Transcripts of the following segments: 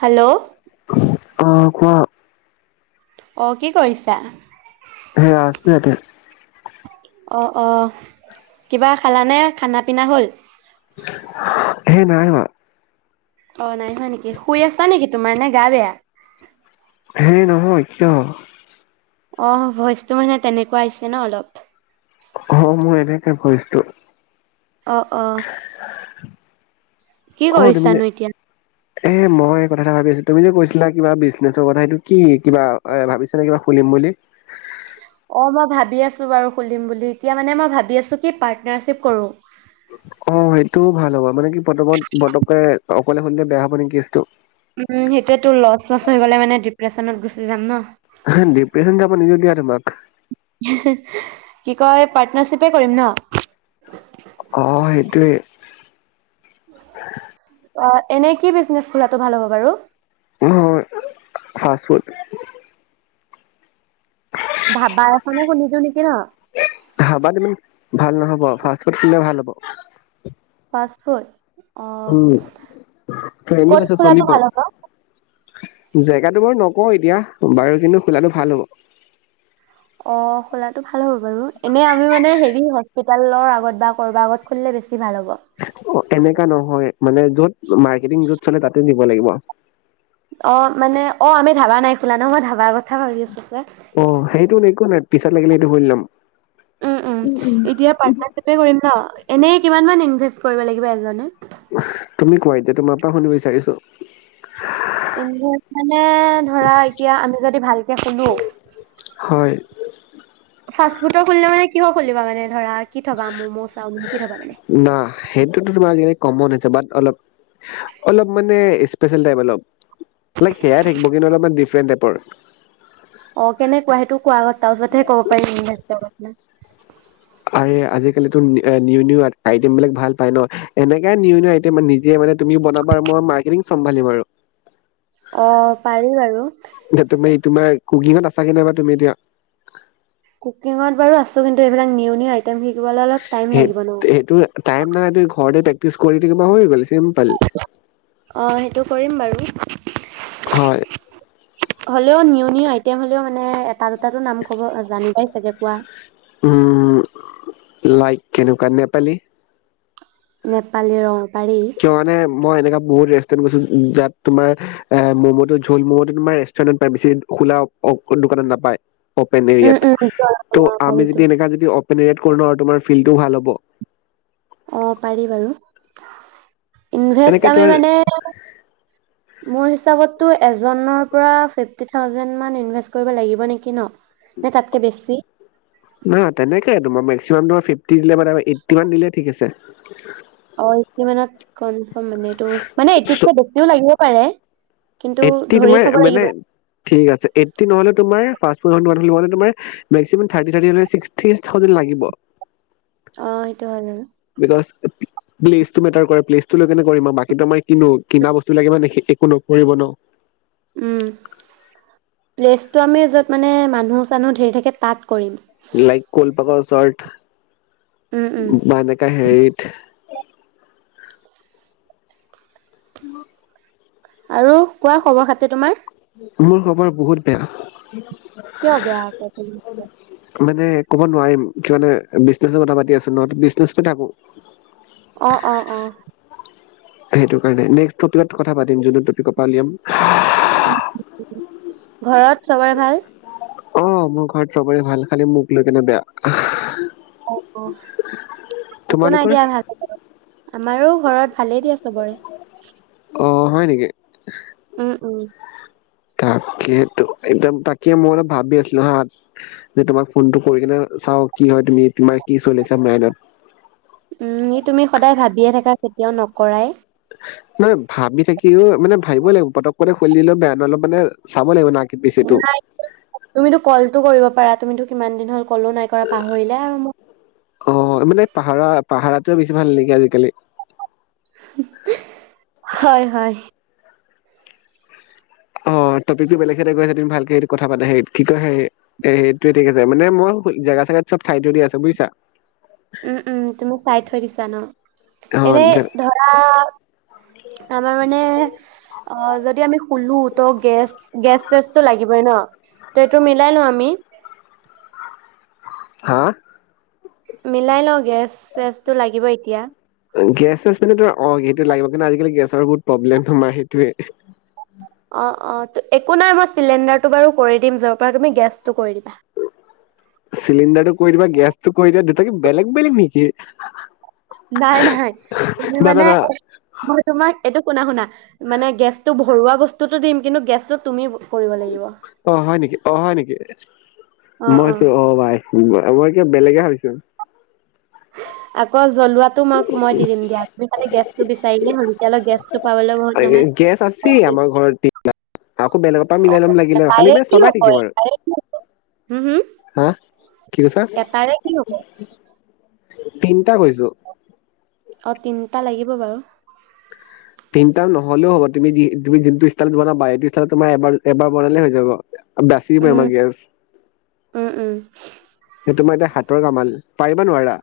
Hello. অ', কোৱা। অ', কি কৰিছা। হে আছো ইয়াতে। অ', অ', কিবা খালানে। খানা-পিনা হ'ল। সেই নাই হোৱা। অ', নাই হোৱা নেকি। শুই আছা নেকি তোমাৰ, নে গা বেয়া। হে নহয় কিয়। অ', ভইচটো মানে তেনেকুৱা আহিছেনে অলপ। অ', মই এনেকা কিৰিছু। অ', অ। কি অ', তুমি যে কৰিছানো এতিয়া। এ মই কথা এটা ভাবি আছিলো। তুমি যে কৈছিলা কিবা বিজনেছৰ কথা, সিইটো কি কিবা এ ভাবিছানে কিবা খুলিম বুলি। অ', মই ভাবি আছো বাৰু খুলিম বুলি। এতিয়া মানে মই ভাবি আছোঁ কি পাৰ্টনাৰশিপ কৰোঁ। অ', সেইটোও ভাল হ'ব মানে কি পতাপত পতককে অকলে খুলিলে বেয়া হ'ব নেকি কেছটো। উম', সেইটোয়ে তো লচ-লচ হৈ গ'লে, মানে ডিপ্ৰেছনত গুচি যাম ন। অহ, ডিপ্ৰেছন যাব নিদিওঁ দিয়া তোমাক। হে হি কি কয় পাৰ্টনাৰশ্বিপে কৰিম ন আহ সেইটোৱে [inaudible] অ এনে কি বিজনেছ খোলাটো ভাল হ'ব বাৰু উ হয় ফাচ ফুদ ধাবা এখনে খুলি দিওঁ নেকি ন ধাবাত ইমান ভাল নহ'ব ফাষ্টফুড খুলিলে ভাল হ'ব ফাচ ফুদ অ উম ট্ৰেণ্ডত ক'ত আছে খুলাটো চলিব ভাল হ'ব জেগাটো বাৰু নকওঁ এতিয়া বাৰু কিন্তু খোলাটো ভাল হ'ব অ খোলাটো ভাল হ'ব বাৰু এনে আমি মানে হেৰি হস্পিতালৰ আগত বা কৰ'বাৰ আগত খুলিলে বেছি ভাল হ'ব। অ এনেকা নহয় মানে য'ত মাৰ্কেটিং যত চলে তাতে দিব লাগিব অ মানে অ আমি ধাবা নাই খোলা ন মই ধাবা আগত অ সেইটো ন এক নাই পিছত লাগিলে এইটো শুৰি ল'ম উম উম এতিয়া পাৰ্টনাৰশ্বিপে কৰিম দ এনেই কিমানমান ইনভেষ্ট কৰিব লাগিব এজনে তুমি কোৱা এতিয়া তোমাৰ পৰা শুনিব বিচাৰিছো ইনভেষ্ট মানে ধৰা এতিয়া আমি যদি ভালকে খোলো হয় ফাষ্ট ফুডৰ খুলিলে মানে কিহৰ খুলিবা মানে ধৰা কি থবা ম'ম' চাওমিন কি থবা মানে? ন সেইটোতো তোমাৰ যেনে কমন হৈছে বাট অলপ অলপ মানে স্পেচিয়েল টাইপ অলপ ল সেয়াই থাকিব কিন্তু অলপমান ফ্ৰেণ্ডেপৰ অ কেনেকুৱা সেইটো কোৱা আগত তাৰ পিছতহে কব পাৰিম [inaudible] আ আজিকালি নিও নিও আইটেম বিলাক ভাল পায় ন এনেকাই নিউ নিও আইটেম, নিজে মানে তুমি বনাবা মই মাৰ্কেটিং চম্ভালিম আৰু অ পাৰিম বাৰু তুমি তোমাৰ কুকিঙত আছাগে নাইবা তুমি এতিয়া কুকিঙত বাৰু আছো কিন্তু এইবিলাক নিয়ম আ সেই সেইটো টাইম নাই ত ঘৰতে প্ৰেকটিচ কৰি থাকিম হৈ গ'ল চিম্পল অ সেইটো কৰিম বাৰু হয় হ'লেও নিউ নিউ আইটেম হলেও মানে তাৰ দুটাতো নাম ক'ব জানি পাই চাগে কোৱা উম লাইক কেনেকুৱা নেপালী নেপালী ৰ পাৰি কিয় মানে মই এনেককা বহুত ৰেষ্টুৰেন্ট গৈছো যাত তোমাৰ ম'ম টো ঝুল ম'ম টো তোমাৰ ৰেষ্টুৰেন্টত প বেছি খোলা দোকানত নাপায় অপেন উম এৰিয়াত ত উম আমি পাৰিতো যদি এনে য আৰু তোমাৰ ফিল্ডটোও ভাল হ'ব অ পাৰি বাৰু এনেকে [unintelligible] আমি তোমাৰ মানে মোৰ হিচাপতো এজ ত ফিফটি থাউজেণ্ড মান ইনভেষ্ট কৰিব লাগিব নেকি ন নে তাতকে বেছি না তেনেকে তোমাৰ মেক্সিমাম তোমাৰ ফি দিলে মানে এইটি মান দিলে ঠিক আছে। অ কি মানত কন কন মানে এইটো মানে এতিতকে বেছিও লাগিব। হ'লেই এইটি তোমাৰ মানে থিক আছে আইটি নহ'লে তোমাৰ ফ্ৰাষ্ট। কৰিব নোৱাৰিলোঁ হয় তুমাৰ মেস্কিমান থ্ৰাতি থ্ৰাতি ছিস্কটি থ্ৰাউজেন লাগিব। অ সেইটো হয় বাৰু। প্লিজটো মেটাৰ কৰে প্লিজ। তু লগে লগে কৰিম বাকীতো মই কিনো কিনা বস্তু লাগে মানে একো নকৰিব ন। উম প্লেচটো আমি য'ত মানে মানুহ চানুহ ধেৰি থাকে তাত কৰিম। লাইক কল পাকৰ ওচৰত। উম, উম। বা এনেকা হেৰিত। [inaudible] উ আৰু কোৱা খবৰ খাতি তোমাৰ। মোৰ খবৰ বহুত বেয়া। কিয় বেয়া আকৌ তুমি কীয়। মানে ক'ব নোৱাৰিম কিয় মানে বিজনে কথা পাতি আছো নহ বিজনেছ ত থাকো। অ অ অ। সেইটো কাৰণে নেক্সট টপিকত কথা পাতিম যোনটো টপিকৰ পৰা উলিয়াম। ঘৰত চবৰে ভাল? অ মোৰ ঘৰত চবৰে ভাল খালি মোক লৈ কেনে বেয়া উ অ। একো নাই তোমালোকৰ দিয়া ভাল। আমাৰো ঘৰত ভালেই দিয়া সবৰে। অঁ হয় নেকি? উম উম। তাকেটো তাকে মই অলপ ভাবি আছিলো হা যে তোমাক ফোনটো কৰি কিনে চাও কি হয় তুমি তোমাৰ কি চলিছা মাইনত। উম ই তুমি সদায় ভাবিয়ে থাকা কেতিয়াও নকৰাই। নহ ভাবি থাকিও মানে ভাবিবই লাগিব পতক খুলি দিলে বেয়া নহ অলপ মানে চাব লাগিব ন। নাই তুমিতো কলটো কৰিব পাৰা তুমিতো। কিমান দিন হ'ল। কলো নাই কৰা পাহৰিলে আৰু মোক। পাহাৰটোৱে বেছি ভাল নেকি? আজিকালি [inaudible] হয় হয়। অ টপিকটো বেলেগ সৈতে গই তুমি ভালকে স কথা পা হে কি কয় হে সেইটোৱে ঠিক আছে মানে মই জোগা চেগাত চব খাই দিউ আছে বুজিছা। উম, উম, তুমি চাই থৈ দিছা ন? অ এনে ধৰা আমাৰ মানে অ যদি আমি শুলো তো গেছ গেছ। চেষ্টটো লাগিবই ন ত এইটো মিলাই লও আমি হা মিলাই লওঁ গেছ চেছটো লাগিব এতিয়া গেছছ মানে ত অ সেইটো লাগিব কিন্তু আজিকালি গেছৰ বহুত প্ৰব্লেম হয় সেইটোৱে অ অ একো নাই মই চিলিণ্ডাৰটো বাৰু কৰি দিম যৰ পৰা তুমি গেছটো কৰি দিবা চিলিণ্ডাৰটো কৈ দিবা গেছতটো কৈ দিবা দুতাকে বেলেগ বেলেগ নেকি নাই নাই তুমি না না মানে না মই তোমাক এইটো শুনা শুনা মানে গেছতটো ভৰোৱা বস্তুতটো দিম কিন্তু গেছটো তুমি কৰিব লাগিব অ হয় নেকি অ হয় নেকি মইছো অ ভাই তবই কিয় বেলেগে ভাবিছোন আকৌ জ্বলোৱাতটো মই মই দি দিম দিয়া খালি গেছতো বিচাৰিলে হ'ল এতিয়া অপ গেছ গেছ আছে আমাৰ ঘৰত আকৌ বেলেগৰ পৰা মিলাই ল'ম লাগিলে তাৰে খালি মান কি চলাই হ'ব থাকিম তাৰে কি হম হম আৰু হা কি কৈছা এটাৰে কি হ'ব? তিনিটা কৈছো অ তিনিটা লাগিব বাৰু তিনিটা নহলেও হ'ব তুমি তুমি যোনটো ষ্টাইলত বনাবা এইটো ষ্টাইলত তোমাৰ এবাৰ এবাৰ বনালে হৈ যাব বাচি উম বেমাৰ গেছ উম উম সেইটো মই এতিয়া হাতৰ কামাল পাৰিবা নোৱাৰা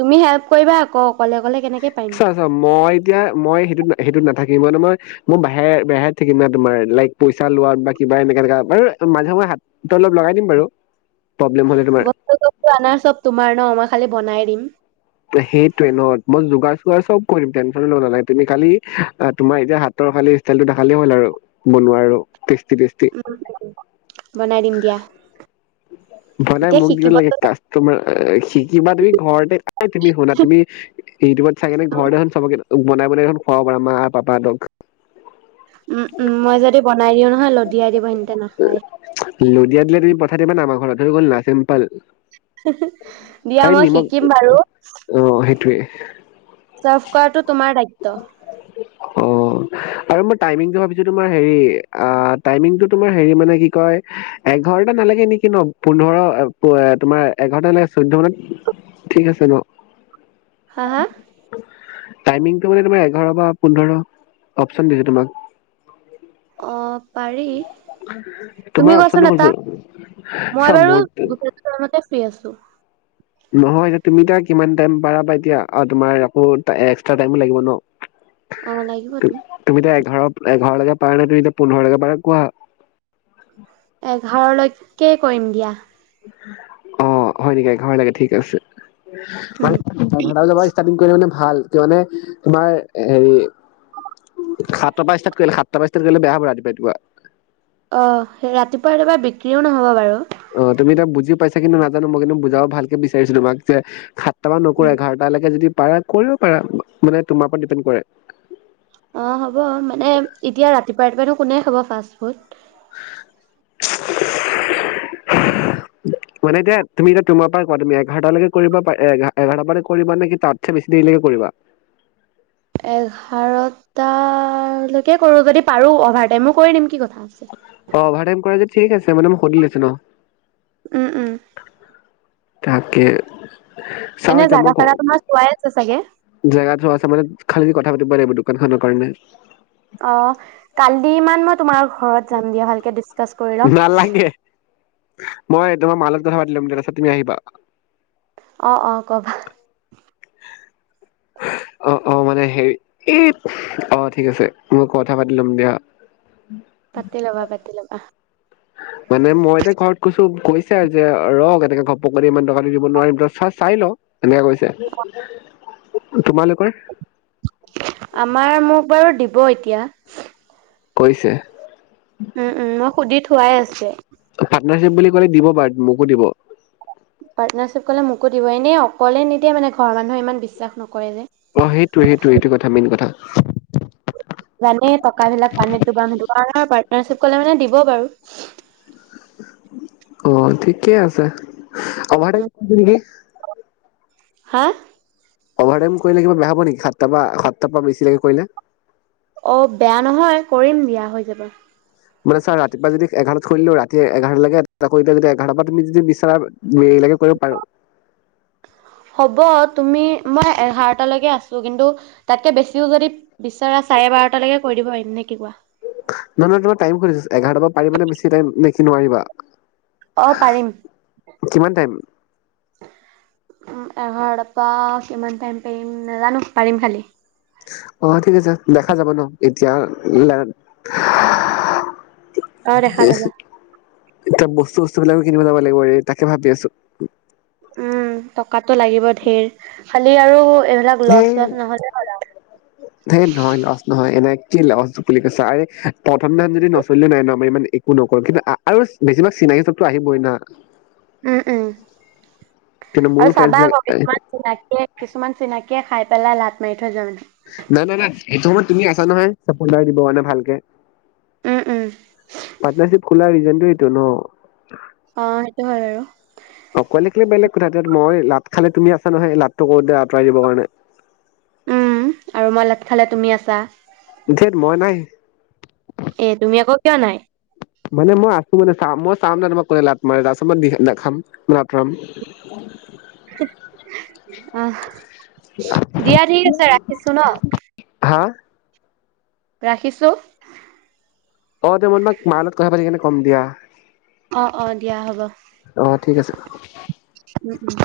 তুমি হেল্প কৰিবা আকৌ অকলে অকলে কেনেকে পাৰিম। চা চা মই এতিয়া মই সেইটো সেইটোত নাথাকিম ম ত মই মই বাহে বেহাইত থাকিম না তোমাৰ লাইক পইচা লোৱ বা কিবা এনেকে এনেকোৱা ব মাজে সময়ে হাতটো অলপ লগাই দিম বাৰু প্ৰব্লেম হ'লে তোমাৰ বস্তু সোষ্টো অনাৰ চব তোমাৰ ন মই খালি বনাই দিম উম সেইটোৱে নহ মই যোগাৰ চোগাৰ চব কৰি দিম টেনচন নাই তুমি খালি তোমাৰ এতিয়া হাতৰ খালি ষ্টাইল খালে হ'ল আৰু বনোৱা আৰু উম বনাই দিম দিয়া। বনাই এতিয়া মোক দিব লাগে শিকিবতো লাগ- কামাৰ শিকিবা তুমি ঘৰতেই তুমি শুনা তুমি ইউটিউবত চাই কেনে ঘৰ দেন চবে বনাই বনাইখন খোৱাব পাৰ মা পাপাহতক উম উম মই যদি বনাই দিওঁ নহয় লদিয়াই দিব সিহঁতে নাখায়। লুধিয়াতলে প পা মানে আমাৰ ঘৰত হৈ গলা চিম্পল দিয়া খালি মই শিকিম বাৰু হয় চাৰ্ভ কৰাটো তোমাৰ দায়িত্ব অ আৰু মই টাইমিংটো ভাবিছো তোমাৰ হেৰি আহ, ' টাইমিংটো তোমাৰ হেৰি মানে কি কয়, এঘাৰটা নালাগে নেকি ন', পোন্ধৰ তোমাৰ এঘাৰটা নে চৈধ্য মানত ঠিক আছে ন',? হা -হা টাইমিংটো মানে তোমাৰ এঘাৰ বা পোন্ধৰ অপচন দিছো তোমাক? অ', পাৰি তুমি তোমাৰ কোৱাচোন অপচনটো এটা সুধিছোঁ মই চা, বাৰু ' দুটা টাইমতে ফ্ৰী আছো। নহয় তুমি এতিয়া কিমান টাইম পাৰা এতিয়া তোমাৰ আকৌ এক্সট্ৰা টাইমো লাগিব ন, ' অহ, লাগিবতো, ধৰক এঘাৰলৈকে পাৰে নাই তুমি এতিয়া পোন্ধৰ লৈকে পাৰা কোৱা? তাকে কৰিম দিয়া। অ', হয় নেকি ঘৰ লাগে ঠিক আছে। উম। এঘাৰটা বজাৰ পৰা ষ্টাৰ্টিং কৰি দিও নে, ভাল কিয় মানে তোমাৰ হেৰি সাতটা পৰা ষ্টাৰ্ট কৰিলে সাতটা ষ্টাৰ্ট কৰিলে বেয়া হ'ব ৰাতিপুৱা -ৰাতিপুৱা। অহ, সেই ৰাতিপুৱা - ৰাতিপুৱা বিক্ৰীও নহব বাৰু। অ ', তুমি এতি়য়া বুজি পাইছা কিন্তু নাজানো মই কিন্তু বুজাব ভালকে বিচাৰিছিলো তোমাক যে, উম, [unintelligible] পাৰা কৰিব পাৰা মানে তোমাৰ ওপৰত ডিপেণ্ড কৰে। অ হ'ব মানে এতিয়া ৰাতিপুৱা ৰাতিপুৱানো কোনে খাব ফাষ্টফুড? মানে এতিয়া তুমি এতিয়া তোমাৰ পৰা কোৱা, তুমি এঘাৰটালৈকে কৰিবা, এঘাৰটাৰ পা কৰিবা নেকি তাতছে বেছি দেৰিলৈকে কৰিবা? এঘাৰটা লৈকে কৰো যদি পাৰো অভাৰটাইমো কৰি দিম কি কথা, আছে। অহ, 'অভাৰটাইম কৰা য, ঠিক আছে মানে মই সুধি লৈছো ন, '- উম-উম তাকে, চাও এনে এতিয়া জাগা মই ঘৰ চাগা তোমাৰ চোৱাই আছে চাগে? জাগা থোৱা আছে মানে খাল, কথা পাতিব লাগিব দোকান খনৰ কাৰণে। অ, ' কালি ইমান মই তোমাৰ ঘৰত যাম দিয়া ভালকে দিছ, কাচ কৰি ল'ম, নালাগে মই তোমাৰ মা লগত কথা পাতি লম দে তাছত তুমি আহিবা অ অ কবা অহ অহ মানে হে এই অহ ঠিক আছে মই কথা পাতি লম দিয়া। পতি ল'বা পতি ল'বা মানে মই এতিয়া ঘৰত কৈছো কৈছে আৰু যে ৰক এনেকে ঘপক ইমান টকাটো দিব নোৱাৰিম ত চ চাই ল। এনেকে কৈছে [inaudible] আমাৰ মোক বাৰু দিব এতিয়া। কৈছে উম উম মই সুধি থো খোৱাই আছে পাৰ্টনাৰশ্বিপ বুলি কলে দিব বাৰু মোকো দিব। পাৰ্টনাৰশ্বিপ ক'লে মোকো দিব এনে অকলে নিদিয়ে মানে ঘৰৰ মানুহে ইমান বিশ্বাস নকৰে যে অ সেইটো সেইটো সেইটো কথা মেইন কথা জানে টকা বিলাক পানীত দোবাম সেইটো কাৰণে পাৰ্টনাৰশ্বিপ কলে মানে দিব বাৰু অহ ঠিকেই আছে অভাৰ টাইম কৰিবি নেকি? হা অভাৰ টাইম কৰিলে কিবা বেয়া হ-ব হব নেকি সাত টা পা সাতটা পা বেছি লেকে কৰিলে অ বেয়া নহয় কৰিম দিয়া হৈ যাব মানে চা ৰ ৰাতিপুৱা যদি এঘাৰটাত খুলিলো ৰাতি এঘাৰটা লৈকে এটা কৰি দি এঘাৰটাৰ পৰা তুমি যদি বিচাৰা মই এইবিলাকে কৰিব পাৰো হ'ব তুমি মই এঘাৰটালৈকে আছো কিন্তু তাতকে বেছিও যদি বিচৰা চাৰে বাৰটালৈকে কৰি দিব পাৰিম নে কি কোৱা ন ন তোমাৰ টাইম খুজিছো এঘাৰটা পা পাৰিবানে বেছি টাইম নেকি অ পাৰিম নোৱাৰিব কিমান টাইম উ এঘাৰটাপা কিমান টাইম পাৰিম নাজানো পাৰিম খালি অ ঠিক আছে দেখা যাব ন এতিয়া [unintelligible] অ দেখা যাবা এতিয়া বস্তু বস্তু বিলাকো কিনিব যাব লাগিব ৰে তাকে ভাবি আছো। উম টকাটো লাগিব ধেৰ খালি আৰু এইবিলাক লছ সেই চছ নহ'লে হ'ল সেইত নহয় লাজ নহয় এনে কি লচ [unintelligible] আৰু প্ৰথম দিনা যদি নচলিলে নাই নহ ইমান একো নকৰো কিন্তু আৰু বেছিভাগ চিনাকি চবতো আহিবই না উম -উম কিন্তু মোৰ আৰু ফ্ৰেণ্ড চাবা বিলাক আকৌ কিছুমান চিনাকিয়ে, কিছুমান চিনাকি, তেতিয়া খাই পেলাই লাত মাৰি থৈ যা, নাই- নাই -নাই সেইটো সময়ত তুমি আছা নহয় চাপৰ্তাৰ দিব মানে ভালকে। উম উম পাৰ্টনাৰশ্বিপ, খোলা ৰিজনটো এইটো ন, ' অহ, 'সেইটো হয় আৰু, অকলে থাকিলে বেলেগ কথা এতি মই লাভ খালে তুমি আছা নহয়, লাভটো কৰোতে আঁতৰাই দিব কাৰণে। উম, আৰু মই লাত খালে তুমি আছা? ধেত মই নাই। এ, তুমি আকৌ কিয় নাই? চা মই চাম ন', তোমাক কোনে লাত মাৰে তাৰপাছত মই দেখাম ন, আতৰাম। আহ, ' দিয়া ঠিক আছে ৰাখিছো ন, '। হা ৰাখিছো। [unintelligible] মা লগত কথা পাতি কিনে কম দিয়া। অ অ দিয়া হব, অ ঠিক আছে উম উম